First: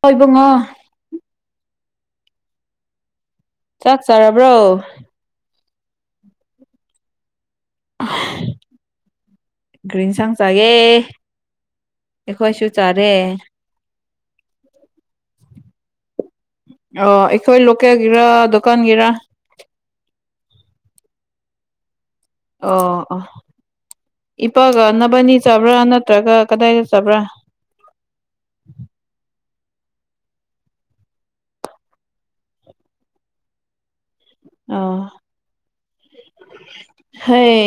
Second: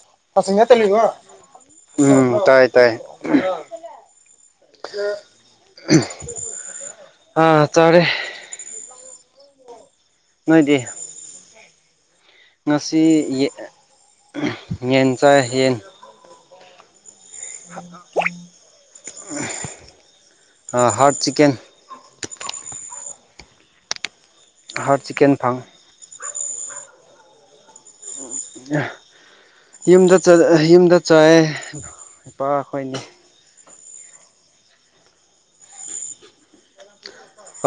ꯍꯣꯏ ꯏꯕꯨꯡꯉꯣ ꯎꯝ ꯇꯥꯏ ꯇꯥꯏ ꯆꯥꯛ ꯆꯥꯔꯕ꯭ꯔꯣ ꯑ ꯇꯧꯔꯦ ꯭ꯔꯤꯟ ꯁꯥꯡ ꯆꯒꯦ ꯉꯁꯤ ꯌꯦꯟ ꯆꯥ ꯌꯦꯟ ꯑꯣ ꯑꯩꯈꯣꯏ ꯂꯣꯀꯦꯜꯒꯤꯔ ꯗꯨꯀꯥꯟꯒꯤꯔ ꯍꯥꯠ ꯆꯀꯦꯟ ꯑꯣ ꯑꯣ ꯏꯄꯥꯒ ꯍꯥꯔꯠ ꯆꯤꯛꯀꯟ ꯅꯕꯅꯤ ꯐꯪ ꯆꯥꯕ꯭ꯔꯥ ꯅꯠꯇ꯭ꯔꯒ ꯀꯗꯥꯏꯗ ꯆꯕ꯭ꯔꯥ ꯌꯥ ꯌꯨꯝꯗ ꯌꯨꯝꯗ ꯆꯠꯑꯦ ꯏꯄꯥ ꯑꯩꯈꯣꯏꯅꯤ ꯑ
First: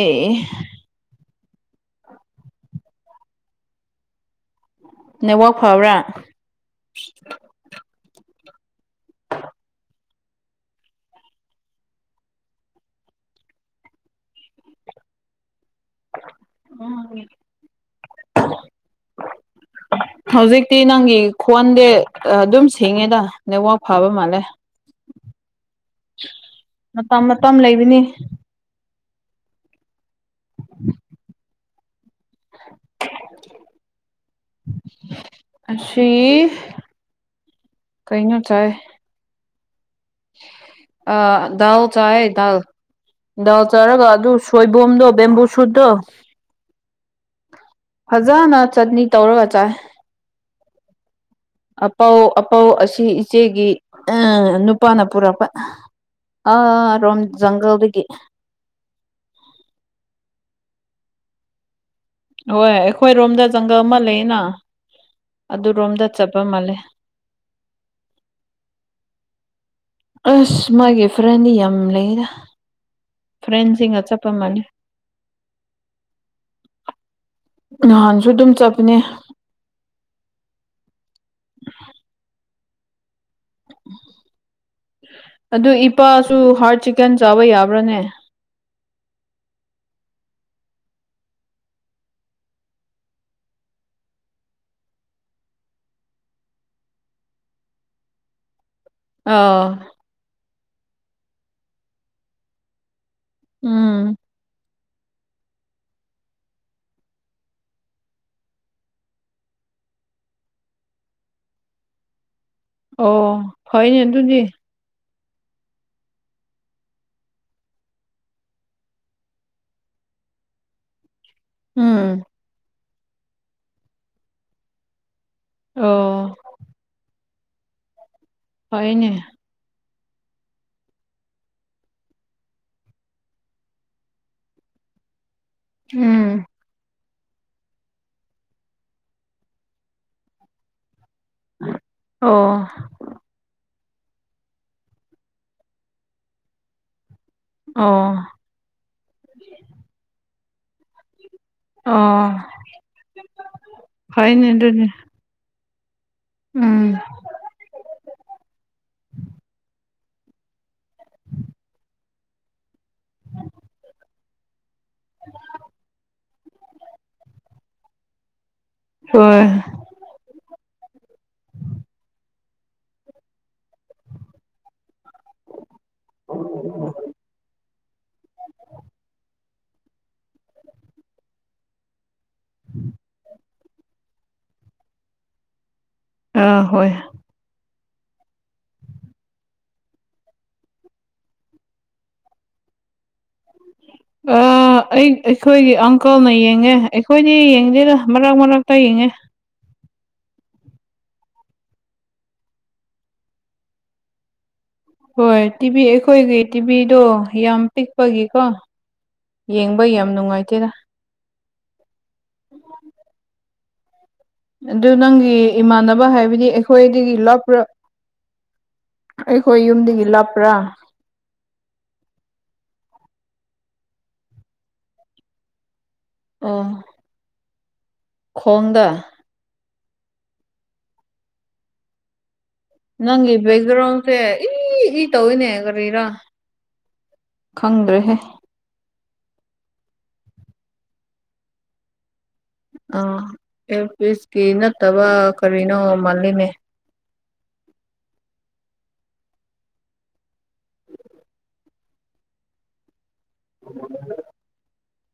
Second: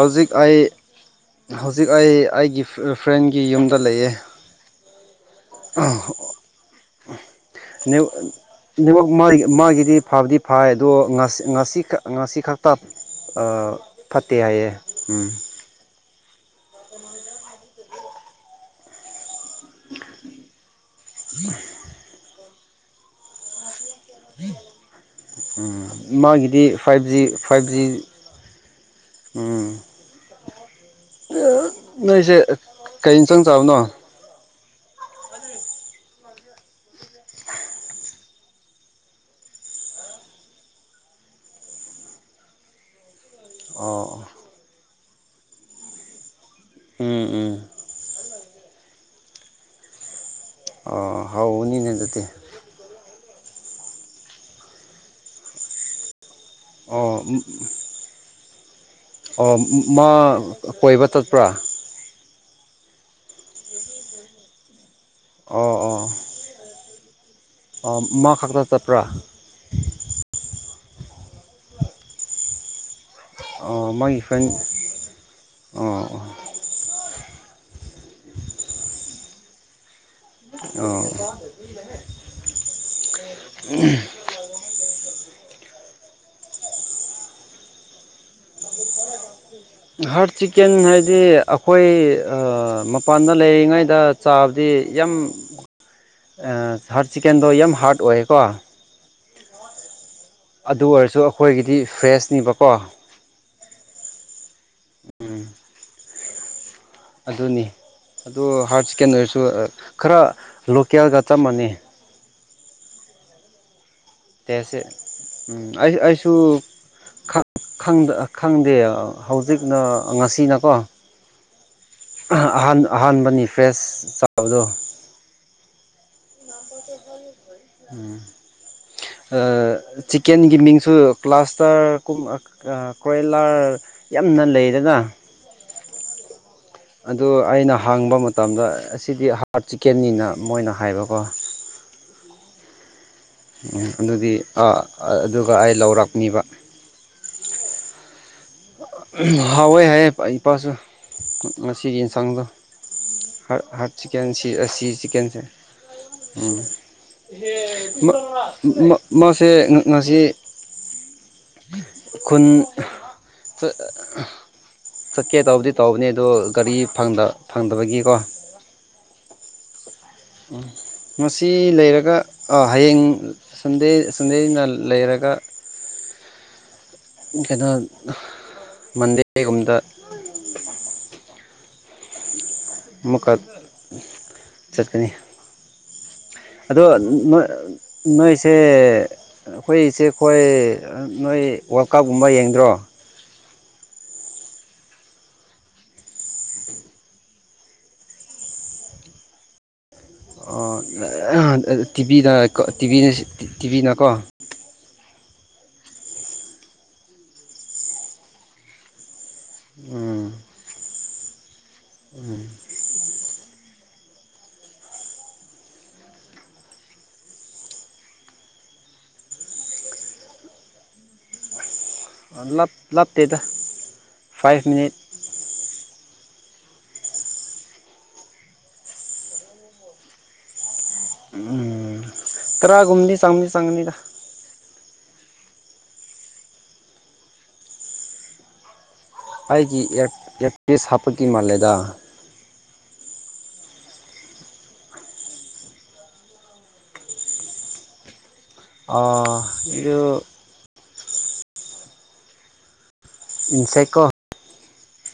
ꯍꯧꯖꯤꯛ ꯑꯩ ꯍꯧꯖꯤꯛ ꯑꯩ ꯑꯩꯒꯤ ꯐ꯭ꯔꯦꯟꯒꯤ ꯌꯨꯝꯗ ꯂꯩꯌꯦ ꯅꯦꯠꯋꯥꯛ ꯐꯕ꯭ꯔꯥ ꯅ ꯑꯗꯨꯃꯛ ꯃꯥꯒꯤ ꯃꯥꯒꯤꯗꯤ ꯐꯕꯗꯤ ꯐꯥꯏ ꯑꯗꯣ ꯉꯁꯤ ꯉꯁꯤ ꯉꯁꯤ ꯈꯛꯇ ꯐꯠꯇꯦ ꯍꯥꯏꯌꯦ ꯎꯝ ꯍꯧꯖꯤꯛꯇꯤ ꯅꯪꯒꯤ ꯈꯣꯟꯗꯦ ꯑꯗꯨꯝ ꯊꯦꯡꯉꯦꯗ ꯅꯋꯥꯛ ꯐꯥꯕ ꯃꯥꯜꯂꯦ ꯃꯥꯒꯤꯗꯤ ꯐꯥꯏꯚ ꯖꯤ ꯃꯇꯝ ꯃꯇꯝ ꯐꯥꯏꯚꯖꯤ ꯂꯩꯕꯅꯤ ꯎꯝ ꯅꯣꯏꯁꯦ ꯀꯩ ꯆꯪ ꯆꯕꯅꯣ ꯑ ꯁꯤ [inaudible] ꯀꯩꯅꯣ ꯆ ꯑ ꯎ ꯆꯌꯦ ꯗꯜ ꯗꯥꯎ ꯆꯥꯔꯒ ꯑꯣ ꯑꯗꯨ ꯁꯣꯏꯕꯝꯗꯣ ꯕꯦꯝꯕꯨ ꯁꯨꯗꯣ ꯎꯝ ꯎꯝ ꯑꯣꯖꯥꯅ ꯆꯠꯅꯤ ꯇꯧꯔꯒ ꯆꯥꯏ ꯑꯣ ꯍꯥꯎꯕꯅꯤꯅꯦ ꯑꯄꯥꯎ ꯑꯗꯨꯗꯤ ꯑꯄꯥꯎ ꯑꯁꯤ ꯏꯆꯦꯒꯤ ꯑ ꯅꯨꯄꯥꯅ ꯄꯨꯔꯛꯄ ꯑꯥ ꯔꯣꯝ ꯑꯣ ꯖꯪꯒꯜꯗꯒꯤ ꯑꯣ ꯃ ꯀꯣꯏꯕ ꯇꯠꯄ꯭ꯔꯥ ꯍꯣꯏ ꯑꯩꯈꯣꯏꯔꯣꯝꯗ ꯖꯪꯒꯜ ꯑꯃ ꯂꯩꯌꯦꯅ ꯑꯣ ꯑꯣ ꯑꯥ ꯃ ꯈꯥꯛꯛꯇ ꯆꯄ꯭ꯔꯥ ꯑꯁ ꯃꯥꯒꯤ ꯐ꯭ꯔꯦꯟ ꯌꯥꯝ ꯂꯩꯗ ꯑꯣ ꯐ꯭ꯔꯦꯟꯁꯤꯡꯒ ꯃꯥꯒꯤ ꯆꯠꯄ ꯐ꯭ꯔꯦꯟ ꯃꯥꯅꯤ ꯑꯣ ꯅꯍꯥꯟꯁꯨ ꯑꯗꯨꯝ ꯆꯠꯄꯅꯦ ꯑꯣ ꯑꯗꯨ ꯏꯄꯥꯁꯨ ꯍꯥꯔꯠ ꯆꯤꯛꯀꯟ ꯆꯥꯕ ꯌꯥꯕ꯭ꯔꯥꯅꯦ ꯍꯥꯔꯠ ꯆꯤꯛꯀꯦꯟ ꯍꯥꯏꯗꯤ ꯑꯩꯈꯣꯏ ꯃꯄꯥꯟꯗ ꯂꯩꯔꯤꯉꯩꯗ ꯆꯥꯕꯗꯤ ꯌꯥꯝ ꯍꯥꯔꯠ ꯆꯤꯛꯀꯦꯟꯗꯣ ꯌꯥꯝ ꯍꯥꯔꯗ ꯑꯣꯏꯌꯦꯀꯣ ꯑ ꯑꯗꯨ ꯑꯣꯏꯔꯁꯨ ꯑꯩꯈꯣꯏꯒꯤꯗꯤ ꯐ꯭ꯔꯦꯁꯅꯤꯕꯀꯣ ꯎꯝ ꯎꯝ ꯑꯗꯨꯅꯤ ꯑꯗꯨ ꯍꯥꯏꯔ ꯁꯦꯀꯦꯟꯗꯔꯤꯁꯨ ꯈꯔ ꯂꯣꯀꯦꯜꯒ ꯆꯞꯃꯅꯤ ꯑꯣ ꯐꯅꯦ ꯇꯨꯗꯤ ꯇꯦꯁꯁꯦ ꯎꯝ ꯑꯩꯁꯨ ꯑꯩꯁꯨ ꯈꯪꯗꯦ ꯍꯧꯖꯤꯛꯅ ꯉꯁꯤꯅꯀꯣ ꯎꯝ ꯑꯍ ꯑꯍꯥꯟꯕꯅꯤ ꯐ꯭ꯔꯦꯁ ꯆꯥꯕꯗꯣ ꯑꯣ ꯎꯝ ꯐꯩꯅꯦ ꯆꯤꯛꯀꯦꯟꯒꯤ ꯃꯤꯡꯁꯨ ꯀ꯭ꯂꯥꯁꯇꯔ ꯀ꯭ꯔꯦꯂꯥꯔ ꯌꯥꯝꯅ ꯂꯩꯔꯒ [inaudible] ꯎꯝ ꯑꯗꯨ ꯑꯩꯅ ꯍꯥꯡꯕ ꯃꯇꯝꯗ ꯑꯁꯤꯗꯤ ꯍꯥꯔꯠ ꯆꯤꯛꯀꯦꯟꯅꯤꯅ ꯃꯣꯏꯅ ꯍꯥꯏꯕꯀꯣ ꯑꯣ ꯎ ꯑꯗꯨꯗꯤ ꯑꯗꯨꯒ ꯑꯩ ꯂꯧꯔꯛꯅꯤꯕ ꯑꯣ ꯍꯑꯣ ꯍꯥꯏ ꯑꯩ ꯄꯁꯨ ꯃꯁꯤꯒꯤ ꯑꯣ ꯌꯦꯟꯁꯥꯡꯗꯣ ꯍꯥꯔꯠ ꯆꯤꯛꯀ ꯐꯩꯅꯦ ꯑꯁꯤ ꯑꯗꯨꯗꯤ ꯆꯤꯛꯀꯟꯁꯦ ꯎꯝ ꯃꯥꯁꯦ ꯉꯁꯤ ꯈꯨꯟ ꯆꯠꯀꯦ ꯇꯧꯕꯗꯤ ꯇꯧꯕꯅꯦ ꯑꯗꯣ ꯒꯥꯔꯤ ꯐꯪꯗꯕꯒꯤꯀꯣ ꯍ ꯎꯝ ꯃꯁꯤ ꯂꯩꯔꯒ ꯍꯌꯦꯡ ꯁꯟꯗꯦ ꯁꯟꯗꯦꯅ ꯂꯩꯔꯒ ꯑꯣ ꯀꯩꯅꯣ ꯃꯟꯗꯦꯒꯨꯝꯗ ꯃꯧꯀꯥ ꯆꯠꯀꯅꯤ ꯑꯥ ꯑꯗ ꯍꯣꯏ ꯅꯣꯏꯁꯦ ꯑꯩꯈꯣꯏꯁꯦ ꯑꯩꯈꯣꯏ ꯅꯣꯏ ꯋꯥꯔꯜ ꯀꯞꯀꯨꯝꯕ ꯌꯦꯡꯗ꯭ꯔꯣ ꯑ ꯑ ꯑꯩ ꯑꯩꯈꯣꯏꯒꯤ ꯑꯪꯀꯜꯅ ꯌꯦꯡꯉꯦ ꯑꯩꯈꯣꯏꯗꯤ ꯌꯦꯡꯗꯦꯗ ꯃꯔꯛ ꯃꯔꯛꯇ ꯌꯦꯡꯉꯦ ꯇꯤꯚꯤꯗ ꯇꯤꯚꯤ ꯇꯤꯚꯤꯅꯀꯣ ꯍꯣꯏ ꯇꯤꯚꯤ ꯑꯩꯈꯣꯏꯒꯤ ꯇꯤꯚꯤꯗꯣ ꯌꯥꯝ ꯄꯤꯛꯄꯒꯤꯀꯣ ꯌꯦꯡꯕ ꯌꯥꯝ ꯎꯝ ꯅꯨꯡꯉꯥꯏꯇꯦꯗ [unintelligible] ꯑꯗꯨ ꯅꯪꯒꯤ ꯏꯃꯥꯟꯅꯕ ꯍꯥꯏꯕꯗꯤ ꯑꯩꯈꯣꯏꯗꯒꯤ ꯂꯥꯞꯄꯔ ꯑꯩꯈꯣꯏ ꯌꯨꯝꯗꯒꯤ ꯂꯥꯞꯄ꯭ꯔꯥ ꯑ ꯂꯥꯞꯇꯦꯗ ꯐꯥꯏꯚ ꯃꯤꯅꯤꯠ ꯑꯣ ꯈꯣꯡꯗ ꯎꯝ ꯇꯔꯥꯒꯨꯝꯕꯗꯤ ꯅꯪꯒꯤ ꯆꯪꯗꯤ ꯆꯪꯒꯅꯤꯗ ꯕꯦꯛꯒꯔꯥꯎꯟꯁ‌ꯦ ꯏ ꯏ ꯇꯧꯋꯤꯅꯦ ꯀꯔꯤꯔꯥ ꯈꯪꯗ꯭ꯔꯦꯍꯦ ꯈ‌ꯣꯏꯒꯤ ꯏꯌꯥꯔ ꯏꯌꯥꯔ ꯄꯤꯁ ꯍꯥꯞꯄꯒꯤ ꯃꯥꯜꯂꯦꯗ ꯑꯥ ꯑꯦ ꯏꯌꯥꯔ ꯄꯤꯁꯀꯤ ꯅꯠꯇꯕ ꯀꯔꯤꯅꯣ ꯃꯥꯜꯂꯤꯅꯦ ꯑꯥ ꯌꯨ ꯏꯟꯁꯦꯀꯣ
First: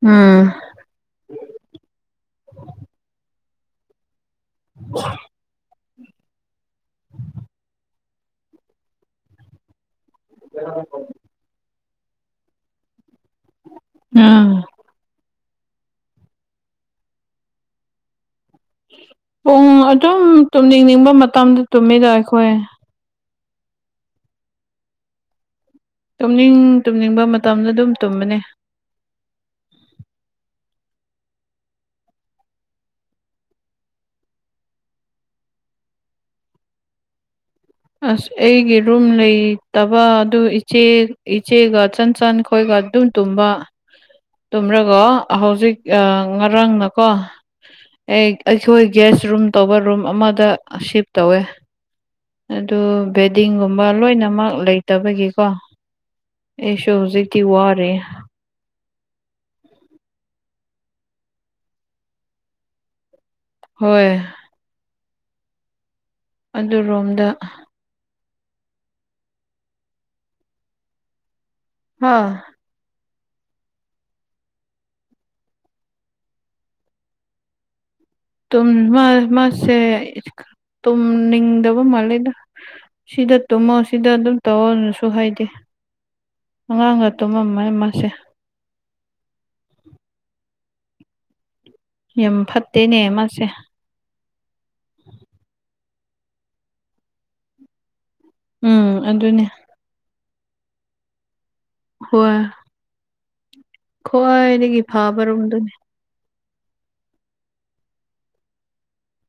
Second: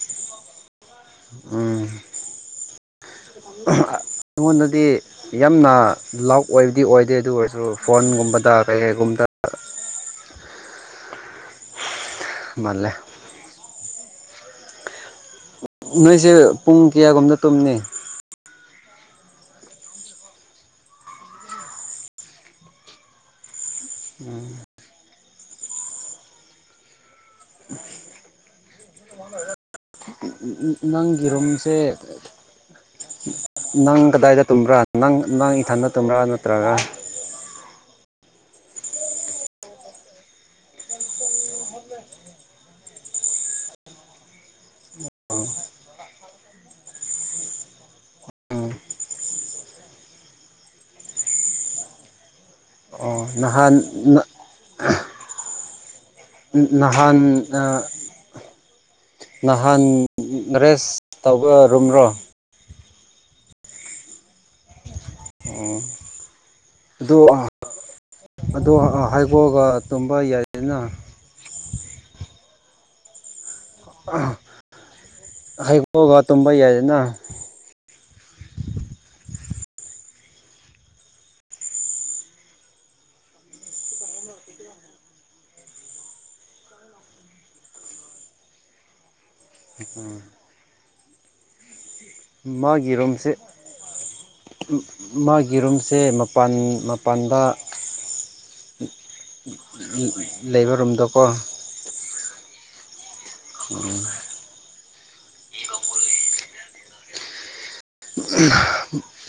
ꯎꯝ ꯎꯝ ꯑꯩꯉꯣꯟꯗꯗꯤ ꯌꯥꯝꯅ ꯂꯥꯎꯠ ꯑꯣꯏꯕꯗꯤ ꯑꯣꯏꯗꯦ ꯑꯗꯨ ꯑꯣꯏꯔꯁꯨ ꯐꯣꯟꯒꯨꯝꯕꯗ ꯀꯩꯀꯩꯒꯨꯝꯕꯗ [unintelligible] ꯃꯥꯜꯂꯦ ꯎꯝ ꯅꯣꯏꯁꯦ ꯄꯨꯡ ꯀꯌꯥꯒꯨꯝꯗ ꯇꯨꯝꯅꯤ ꯄꯨꯡ ꯑꯗꯨꯝ ꯇꯨꯝꯅꯤꯡꯅꯤꯡꯕ ꯃꯇꯝꯗ ꯇꯨꯝꯃꯤꯗ ꯑꯩꯈꯣꯏ ꯎꯝ ꯇꯨꯝꯅꯤꯡ ꯇꯨꯝꯅꯤꯡꯕ ꯃꯇꯝꯗ ꯑꯗꯨꯝ ꯇꯨꯝꯕꯅꯤ ꯅꯪꯒꯤ ꯔꯨꯝꯁꯦ ꯅꯪ ꯀꯗꯥꯏꯗ ꯇꯨꯝꯕ꯭ꯔꯥ ꯅꯪ ꯅꯪ ꯏꯊꯟꯗ ꯇꯨꯝꯕ꯭ꯔꯥ ꯅꯠꯇ꯭ꯔꯒ ꯑꯁ ꯑꯩꯒꯤ ꯔꯨꯝ ꯂꯩꯇꯕ ꯑꯗꯨ ꯏꯆꯦ ꯏꯆꯦꯒ ꯆꯟꯆꯟ ꯈꯣꯏꯒ ꯑꯗꯨ ꯇꯨꯝꯕ ꯇꯨꯝꯔꯒ ꯍꯧꯖꯤꯛ ꯉꯔꯥꯡꯅꯀꯣ ꯑꯩ ꯑꯩꯈꯣꯏ ꯒꯦꯁ ꯔꯨꯝ ꯇꯧꯕ ꯔꯨꯝ ꯑꯃꯗ ꯁꯤꯞ ꯇꯧꯋꯦ ꯑꯗꯨ ꯅꯍꯥꯟ ꯕꯦꯗꯤꯡꯒꯨꯝꯕ ꯂꯣꯏꯅꯃꯛ ꯂꯩꯇꯕꯒꯤꯀꯣ ꯑꯦꯁꯨ ꯅꯍꯥꯟ ꯍꯧꯖꯤꯛꯀꯇꯤ ꯋꯥꯔꯦ ꯅꯍꯥꯟ ꯔꯦꯁ ꯇꯧꯕ ꯔꯨꯝꯔꯣ ꯍꯣꯏ ꯎꯝ ꯑꯗꯨꯔꯣꯝꯗ ꯑꯗ‌ꯣ ꯍꯥꯏꯒꯣꯛꯑꯒ ꯇꯨꯝꯕ ꯌꯥꯏꯗꯅ ꯑꯥ ꯍꯩꯒꯣꯛꯑꯒ ꯇꯨꯝꯕ ꯌꯥꯏꯗꯅ ꯇꯨꯝ ꯃꯥ ꯃꯥꯁꯦ ꯇꯨꯝꯅꯤꯡꯗꯕ ꯃꯥꯜꯂꯦꯗ ꯁꯤꯗ ꯇꯨꯝꯃꯣ ꯁꯤꯗ ꯑꯗꯨꯝ ꯇꯧꯑꯣꯅꯁꯨ ꯍꯥꯏꯗꯦ ꯑꯉꯥꯡꯒ ꯇꯨꯝꯃꯝꯃ ꯃꯥꯁꯦ ꯎ ꯎꯝ ꯌꯥꯝ ꯃꯥꯒꯤ ꯐꯠꯇꯦꯅꯦ ꯔꯨꯝꯁꯦ ꯃꯥꯁꯦ ꯃꯥꯒꯤ ꯔꯨꯝ ꯁꯦ ꯃꯄꯥꯟ ꯃꯄꯥꯟꯗ ꯎꯝ ꯑꯗꯨꯅꯦ ꯂꯩꯕ ꯔꯨꯝꯗꯀꯣ ꯍꯣꯏ ꯈ꯭ꯋꯥꯏꯗꯒꯤ ꯐꯕ ꯔꯨꯝꯗꯨꯅꯤ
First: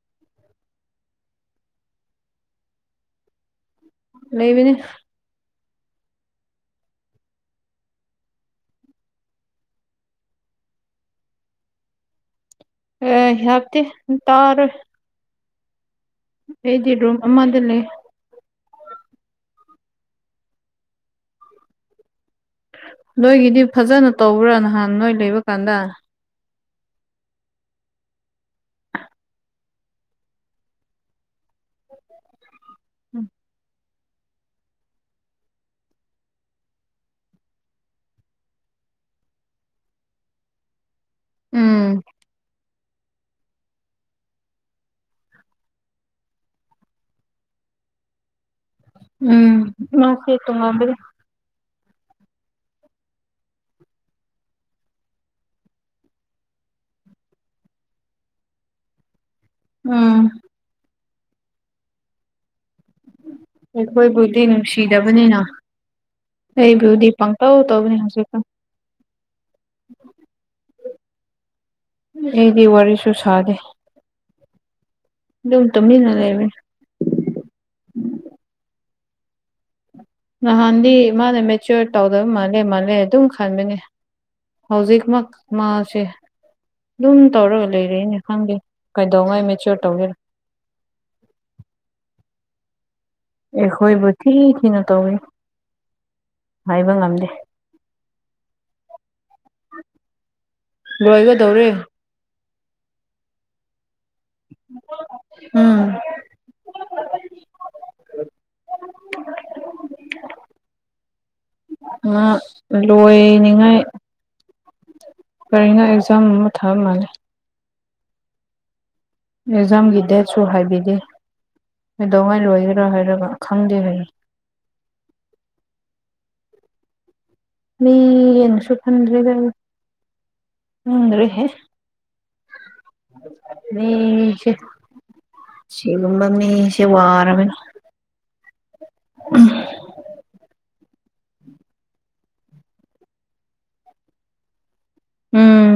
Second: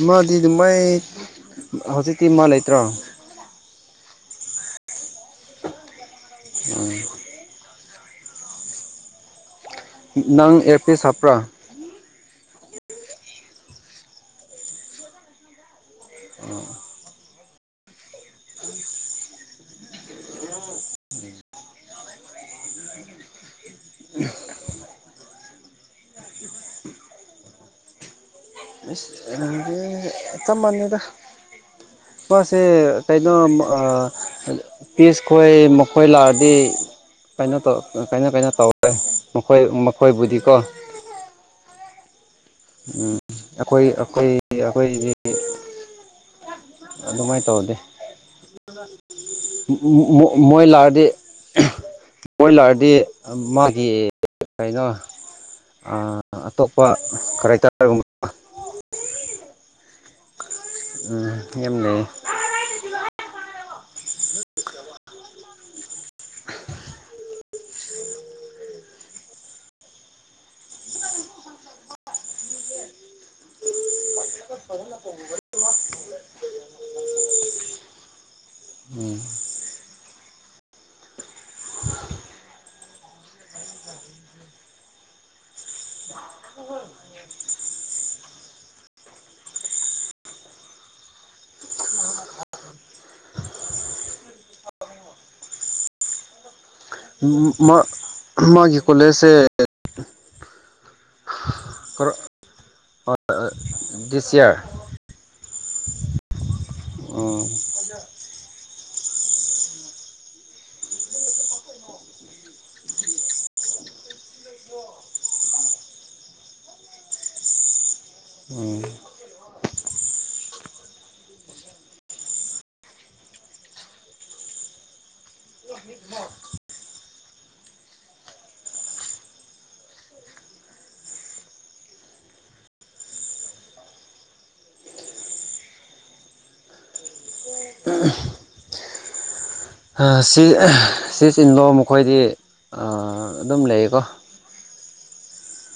ꯃꯥꯗꯤ ꯑꯗꯨꯃꯥꯏ ꯍꯧꯖꯤꯛꯇꯤ ꯃꯥ ꯂꯩꯇ꯭ꯔꯣ ꯂꯩꯕꯥꯅꯦ ꯑ ꯅꯪ ꯑꯦꯌꯥꯔꯄꯤꯁ ꯍꯥꯄ꯭ꯔ ꯑ ꯍꯥꯞꯇꯦ ꯇꯥꯔꯦ ꯑꯩꯗꯤ ꯔꯨꯝ ꯑꯃꯥꯗ ꯂꯩ ꯅꯣꯏꯒꯤꯗꯤ ꯐꯖꯅ ꯇꯧꯕ꯭ꯔꯥ ꯅꯍꯥꯟ ꯅꯣꯏ ꯂꯩꯕ ꯀꯥꯟꯗ ꯆꯞ ꯃꯥꯟꯅꯩꯗ ꯃꯥꯁꯦ ꯀꯩꯅꯣ ꯃ ꯑꯥ ꯑꯗ ꯄꯤꯁ ꯈꯣꯏ ꯃꯈꯣꯏ ꯂꯥꯛꯑꯗꯤ ꯀꯩꯅꯣ ꯇꯧ ꯑꯥ ꯀꯩꯅꯣ ꯀꯩꯅꯣ ꯇꯧꯔꯦ ꯃꯈꯣꯏ ꯃꯈꯣꯏꯕꯨꯗꯤꯀꯣ ꯎꯝ ꯎꯝ ꯑꯈꯣꯏ ꯑꯈꯣꯏ ꯑꯩꯈꯣꯏꯗꯤ ꯑꯗꯨꯃꯥꯏꯅ ꯇꯧꯗꯦ ꯎꯝ ꯃꯣꯏ ꯃꯥꯁꯦ ꯃꯣꯏ ꯇꯣꯉꯥꯟꯕꯅꯤ ꯂꯥꯛꯑꯗꯤ ꯃꯣꯏ ꯂꯥꯛꯑꯗꯤ ꯑꯝ ꯃꯥꯒꯤ ꯀꯩꯅꯣ ꯑꯥ ꯑꯇꯣꯞꯄ ꯀꯔꯥꯏꯇꯔꯒꯨꯝꯃ ꯎꯝ ꯎꯝ ꯑꯦꯝ ꯂꯩꯌꯦ ꯑꯩꯈꯣꯏꯕꯨꯗꯤ ꯅꯨꯡꯁꯤꯗꯕꯅꯤꯅ ꯑꯩꯕꯨꯗꯤ ꯄꯪꯇꯧ ꯇꯧꯕꯅꯤ ꯍꯧꯖꯤꯛꯀꯥꯟ [inaudible] ꯑꯩꯗꯤ ꯋꯥꯔꯤꯁꯨꯨ ꯁꯥꯗꯦ ꯑꯗꯨꯝ ꯇꯨꯃꯤꯟꯅ ꯂꯩꯕꯅꯤ ꯎꯝ ꯅꯍꯥꯟꯗꯤ ꯃꯥꯅ ꯃꯦꯆꯌꯣꯔ ꯇꯧꯗꯕ ꯃꯥꯜꯂꯦ ꯃꯥꯜꯂꯦ ꯑꯗꯨꯝ ꯈꯟꯕꯅꯤ ꯍꯧꯖꯤꯛ ꯃꯛ ꯃꯥꯁꯦ ꯑꯗꯨꯝ ꯇꯧꯔꯒ ꯂꯩꯔꯦꯅꯦ ꯈꯪꯗꯦ ꯀꯩꯗꯧꯉꯥꯏ ꯃꯦꯆꯌꯣꯔ ꯇꯧꯗꯣꯏꯅꯣ ꯑ ꯑꯩꯈꯣꯏꯕꯨ ꯊꯤ ꯊꯤꯅ ꯇꯧꯋꯦ ꯎꯝ ꯎꯝ ꯃꯥ ꯃꯥꯒꯤ ꯀꯣꯂꯦꯁ ꯁꯦ ꯂꯣꯏꯒꯗꯧꯔꯦ ꯗꯤꯁ ꯌꯥꯔ ꯎꯝ ꯎꯪ ꯉꯥ ꯂꯣꯏꯅꯤꯡꯉꯥꯏ ꯀꯔꯤꯅꯣ ꯑꯦꯛꯖꯥꯝ ꯑꯃ ꯊꯥꯕ ꯃꯥꯜꯂꯦ ꯑꯦꯖꯥꯝꯒꯤ ꯗꯦꯠꯁꯨ ꯍꯥꯏꯕꯤꯗꯦ ꯀꯩꯗꯧꯉꯩ ꯂꯣꯏꯒꯦꯔꯥ ꯍꯥꯏꯔꯒ ꯈꯪꯗꯦ ꯍꯥꯏꯔ ꯂꯦ [inaudible] ꯄꯤꯒꯦꯅꯁꯨ ꯈꯟꯗ꯭ꯔꯦꯗ ꯑꯩ ꯈꯪꯗ꯭ꯔꯦꯍꯦ ꯃꯤꯁꯦ ꯁꯤꯒꯨꯝꯕ ꯃꯤꯁꯦ ꯋꯥꯔꯕꯅꯦ [inaudible] ꯑ ꯁꯤ ꯑꯥ ꯁꯤ ꯆꯤꯂꯣ ꯃꯈꯣꯏꯗꯤ ꯑꯥ ꯑꯗꯨꯝ ꯂꯩꯌꯦꯀꯣ ꯎꯝ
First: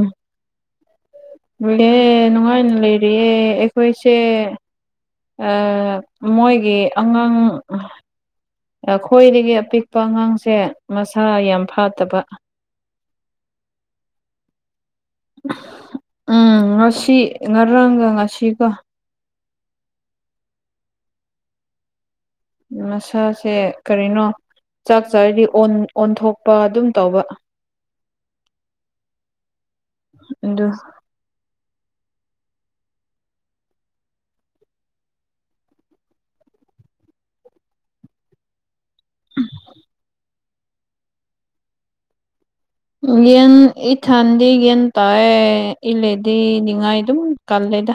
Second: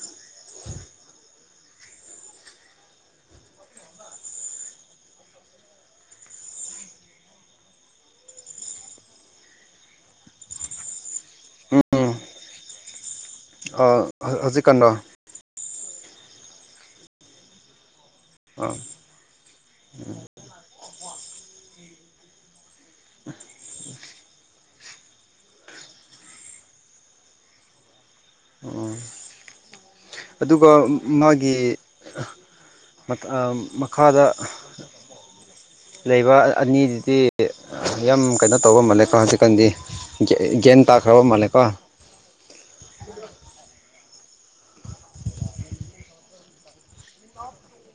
ꯂꯦ ꯅꯨꯡꯉꯥꯏꯅ ꯂꯩꯔꯤꯌꯦ ꯑꯩꯈꯣꯏꯁꯦ ꯑꯥ ꯃꯣꯏꯒꯤ ꯑꯉꯥꯡ ꯑꯩꯈꯣꯏꯗꯒꯤ ꯑꯄꯤꯛꯄ ꯑꯉꯥꯡꯁꯦ ꯃꯁꯥ ꯌꯥꯝ ꯎꯝ ꯐꯠꯇꯕ꯫ ꯍꯧ ꯍꯧꯖꯤꯛꯀꯥꯟ ꯂꯣ꯫ ꯎꯝ ꯉꯁꯤ ꯉꯔꯥꯡꯒ ꯉꯁꯤꯒ ꯑꯥ ꯃꯁꯥꯁꯦ ꯀꯔꯤꯅꯣ ꯆꯥꯛ ꯆꯥꯔꯗꯤ ꯑꯣꯟ ꯑꯣꯟꯊꯣꯛꯄ ꯑꯗꯨꯝ ꯇꯧꯕ꯫ ꯑꯣ꯫ [inaudible] ꯑꯗꯨ ꯑꯗꯨꯒ ꯃꯥꯒꯤ ꯃꯈꯥꯗ ꯂꯩꯕ ꯑꯅꯤꯗꯨꯗꯤ ꯌꯥꯝ ꯀꯩꯅꯣ ꯇꯧꯕ ꯃꯥꯜꯂꯦ꯫ ꯍꯧꯖꯤꯛꯀꯥꯟꯗꯤ ꯒ꯭ꯌꯥꯟ ꯇꯥꯈ꯭ꯔꯕ ꯃꯥꯜꯂꯦꯀꯣ꯫ ꯒꯌꯥꯟ ꯏꯊꯟꯗꯤ ꯒꯌꯥꯟ ꯇꯥꯏꯌꯦ ꯑꯩ ꯂꯩꯔꯗꯤ ꯅꯤꯡꯉꯥꯏ ꯑꯗꯨꯝ ꯀꯜꯂꯦ꯫ [unintelligible] [unintelligible]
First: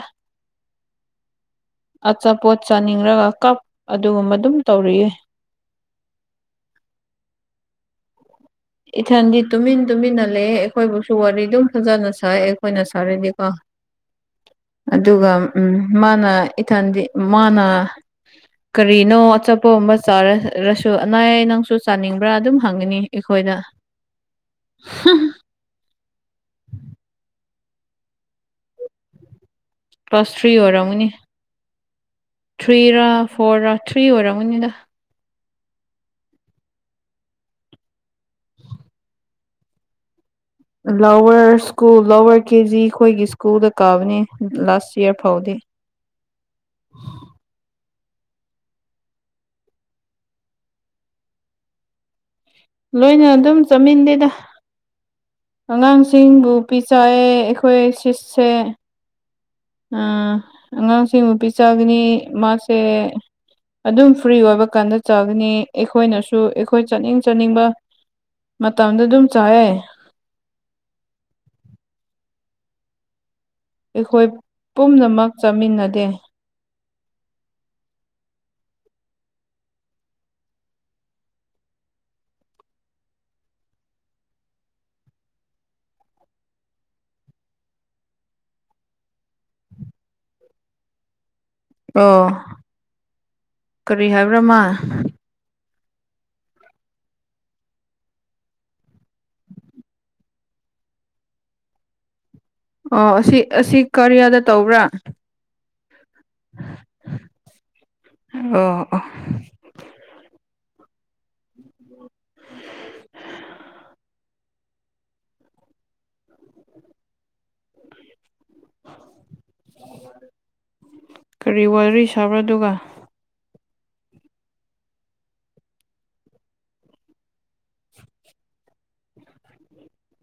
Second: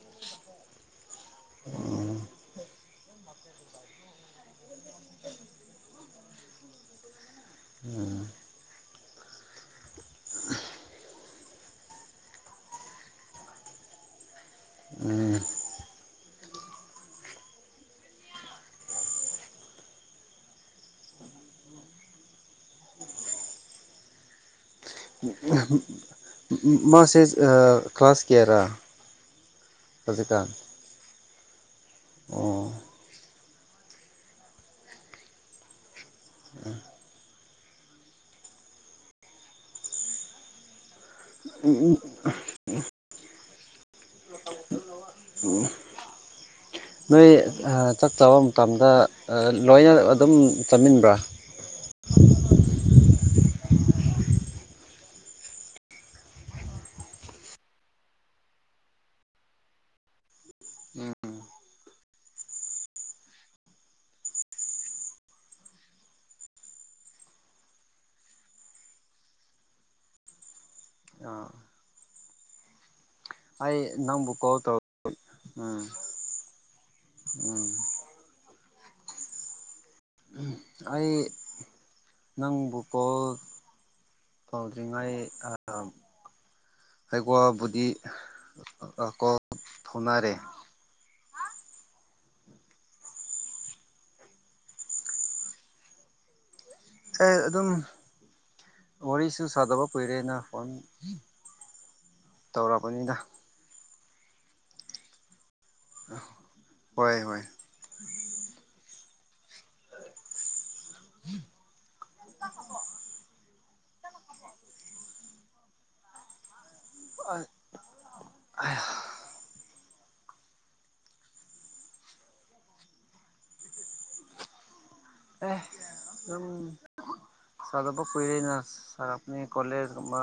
ꯑꯆꯥꯄꯣꯠ ꯆꯥꯅꯤꯡꯂꯒ ꯀꯞ ꯑꯗꯨꯒꯨꯝꯕ ꯑꯗꯨꯝ ꯇꯧꯔꯤꯌꯦ꯫ [inaudible] ꯏꯊꯟꯗꯤ ꯇꯨꯃꯤꯟ ꯇꯨꯃꯤꯟꯅ ꯂꯩꯌꯦ ꯑꯩꯈꯣꯏꯕꯨꯁꯨ ꯋꯥꯔꯤ ꯑꯗꯨꯝ ꯐꯖꯅ ꯁꯥꯏ ꯑꯩꯈꯣꯏꯅ ꯁꯥꯔꯗꯤꯀꯣ꯫ [inaudible] ꯑꯗꯨꯒ ꯎꯝ ꯃꯥꯅ ꯏꯊꯟꯗꯤ ꯃꯥꯅ ꯀꯔꯤꯅꯣ ꯑꯆꯥꯄꯣꯠ ꯑꯃ ꯆꯥꯔꯔꯁꯨ ꯑꯅꯥꯏꯌꯥ ꯅꯪꯁꯨ ꯆꯥꯅꯤꯡꯕ꯭ꯔꯥ ꯑꯗꯨꯝ ꯍꯪꯒꯅꯤ ꯑꯩꯈꯣꯏꯅ ꯃꯥꯁꯦꯁ ꯑ ꯀ꯭ꯂꯥꯁ ꯀꯥꯌꯔꯥ꯫ ꯀ꯭ꯂꯥꯁ ꯊ꯭ꯔꯤ ꯑꯣꯏꯔꯝꯒꯅꯤ꯫ ꯑꯣ ꯊ꯭ꯔꯤ ꯔ ꯐꯣꯔ ꯔ ꯊ꯭ꯔꯤ ꯑꯣꯏꯔꯝꯒꯅꯤꯗ꯫ Lower school lower K G ꯑꯩꯈꯣꯏꯒꯤ ꯁ꯭ꯀꯨꯜꯗ ꯀꯥꯕꯅꯤ ꯂꯥꯁ ꯏꯌꯥꯔ ꯐꯥꯎꯗꯤ꯫ [inaudible] ꯅꯣꯏ ꯑ ꯆꯥꯛꯆꯕ ꯃꯇꯝꯗ ꯑ ꯂꯣꯏꯅ ꯑꯗꯨꯝ ꯆꯥꯃꯤꯟꯕ꯭ꯔꯥ꯫ ꯂꯣꯏꯅ ꯑꯗꯨꯝ ꯆꯠꯃꯤꯟꯗꯦꯗ꯫ ꯑꯉꯥꯡꯁꯤꯡꯕꯨ ꯄꯤꯖꯩꯑꯦ ꯑꯩꯈꯣꯏ ꯁꯤꯠꯁꯦ ꯑ ꯑꯉꯥꯡꯁꯤꯡ ꯎꯝ ꯅꯨꯄꯤ ꯆꯥꯒꯅꯤ ꯃꯥꯁꯦ ꯑꯗꯨꯝ ꯐ꯭ꯔꯤ ꯑꯣꯏꯕ ꯀꯥꯟꯗ ꯆꯥꯒꯅꯤ ꯑꯩꯈꯣꯏꯅꯁꯨ ꯑꯩꯈꯣꯏ ꯆꯥꯅꯤꯡ ꯆꯥꯅꯤꯡꯕ ꯃꯇꯝꯗ ꯑꯗꯨꯝ ꯆꯥꯢꯑꯦ꯫ ꯑꯥ꯫ ꯑꯩ ꯑꯩꯈꯣꯏ ꯅꯪꯕꯨ ꯀꯣꯜ ꯇꯧ ꯄꯨꯝꯅꯃꯛ ꯎꯝ ꯆꯥꯃꯤꯟꯅꯗꯦ꯫ ꯎꯝ꯫ ꯑꯩ ꯅꯪꯕꯨ ꯀꯣꯜ ꯇꯧꯗꯔꯤꯉꯩ ꯑ ꯑꯩꯩꯀꯣꯋꯥꯕꯨꯗꯤ ꯀꯣ ꯐꯧꯅꯔꯦ꯫ ꯑꯣ ꯀꯔꯤ ꯍꯥꯏꯕ꯭ꯔꯥ ꯃꯥ꯫ ꯀꯩ ꯑꯗꯨꯝ ꯋꯥꯔꯤꯁꯨ ꯁꯥꯗꯕ ꯀꯨꯏꯔꯦꯅ ꯐꯣꯟ ꯑꯣ ꯇꯧꯔꯛꯄꯅꯤꯅ ꯑꯁꯤ ꯑꯁꯤ ꯀꯔꯤꯌꯥꯗ ꯇꯧꯕ꯭ꯔꯥ꯫ ꯍꯣꯏ ꯍꯣꯏ [inaudible] [inaudible] [inaudible] ꯀꯔꯤ ꯋꯥꯔꯤ ꯁꯥꯕ꯭ꯔꯥ ꯑꯗꯨꯒ꯫ ꯑꯦ ꯎꯝ ꯁꯥꯗꯕ ꯀꯨꯏꯔꯦꯅ ꯁꯥꯔꯛꯄꯅꯦ ꯀꯣꯂꯖ ꯃꯥ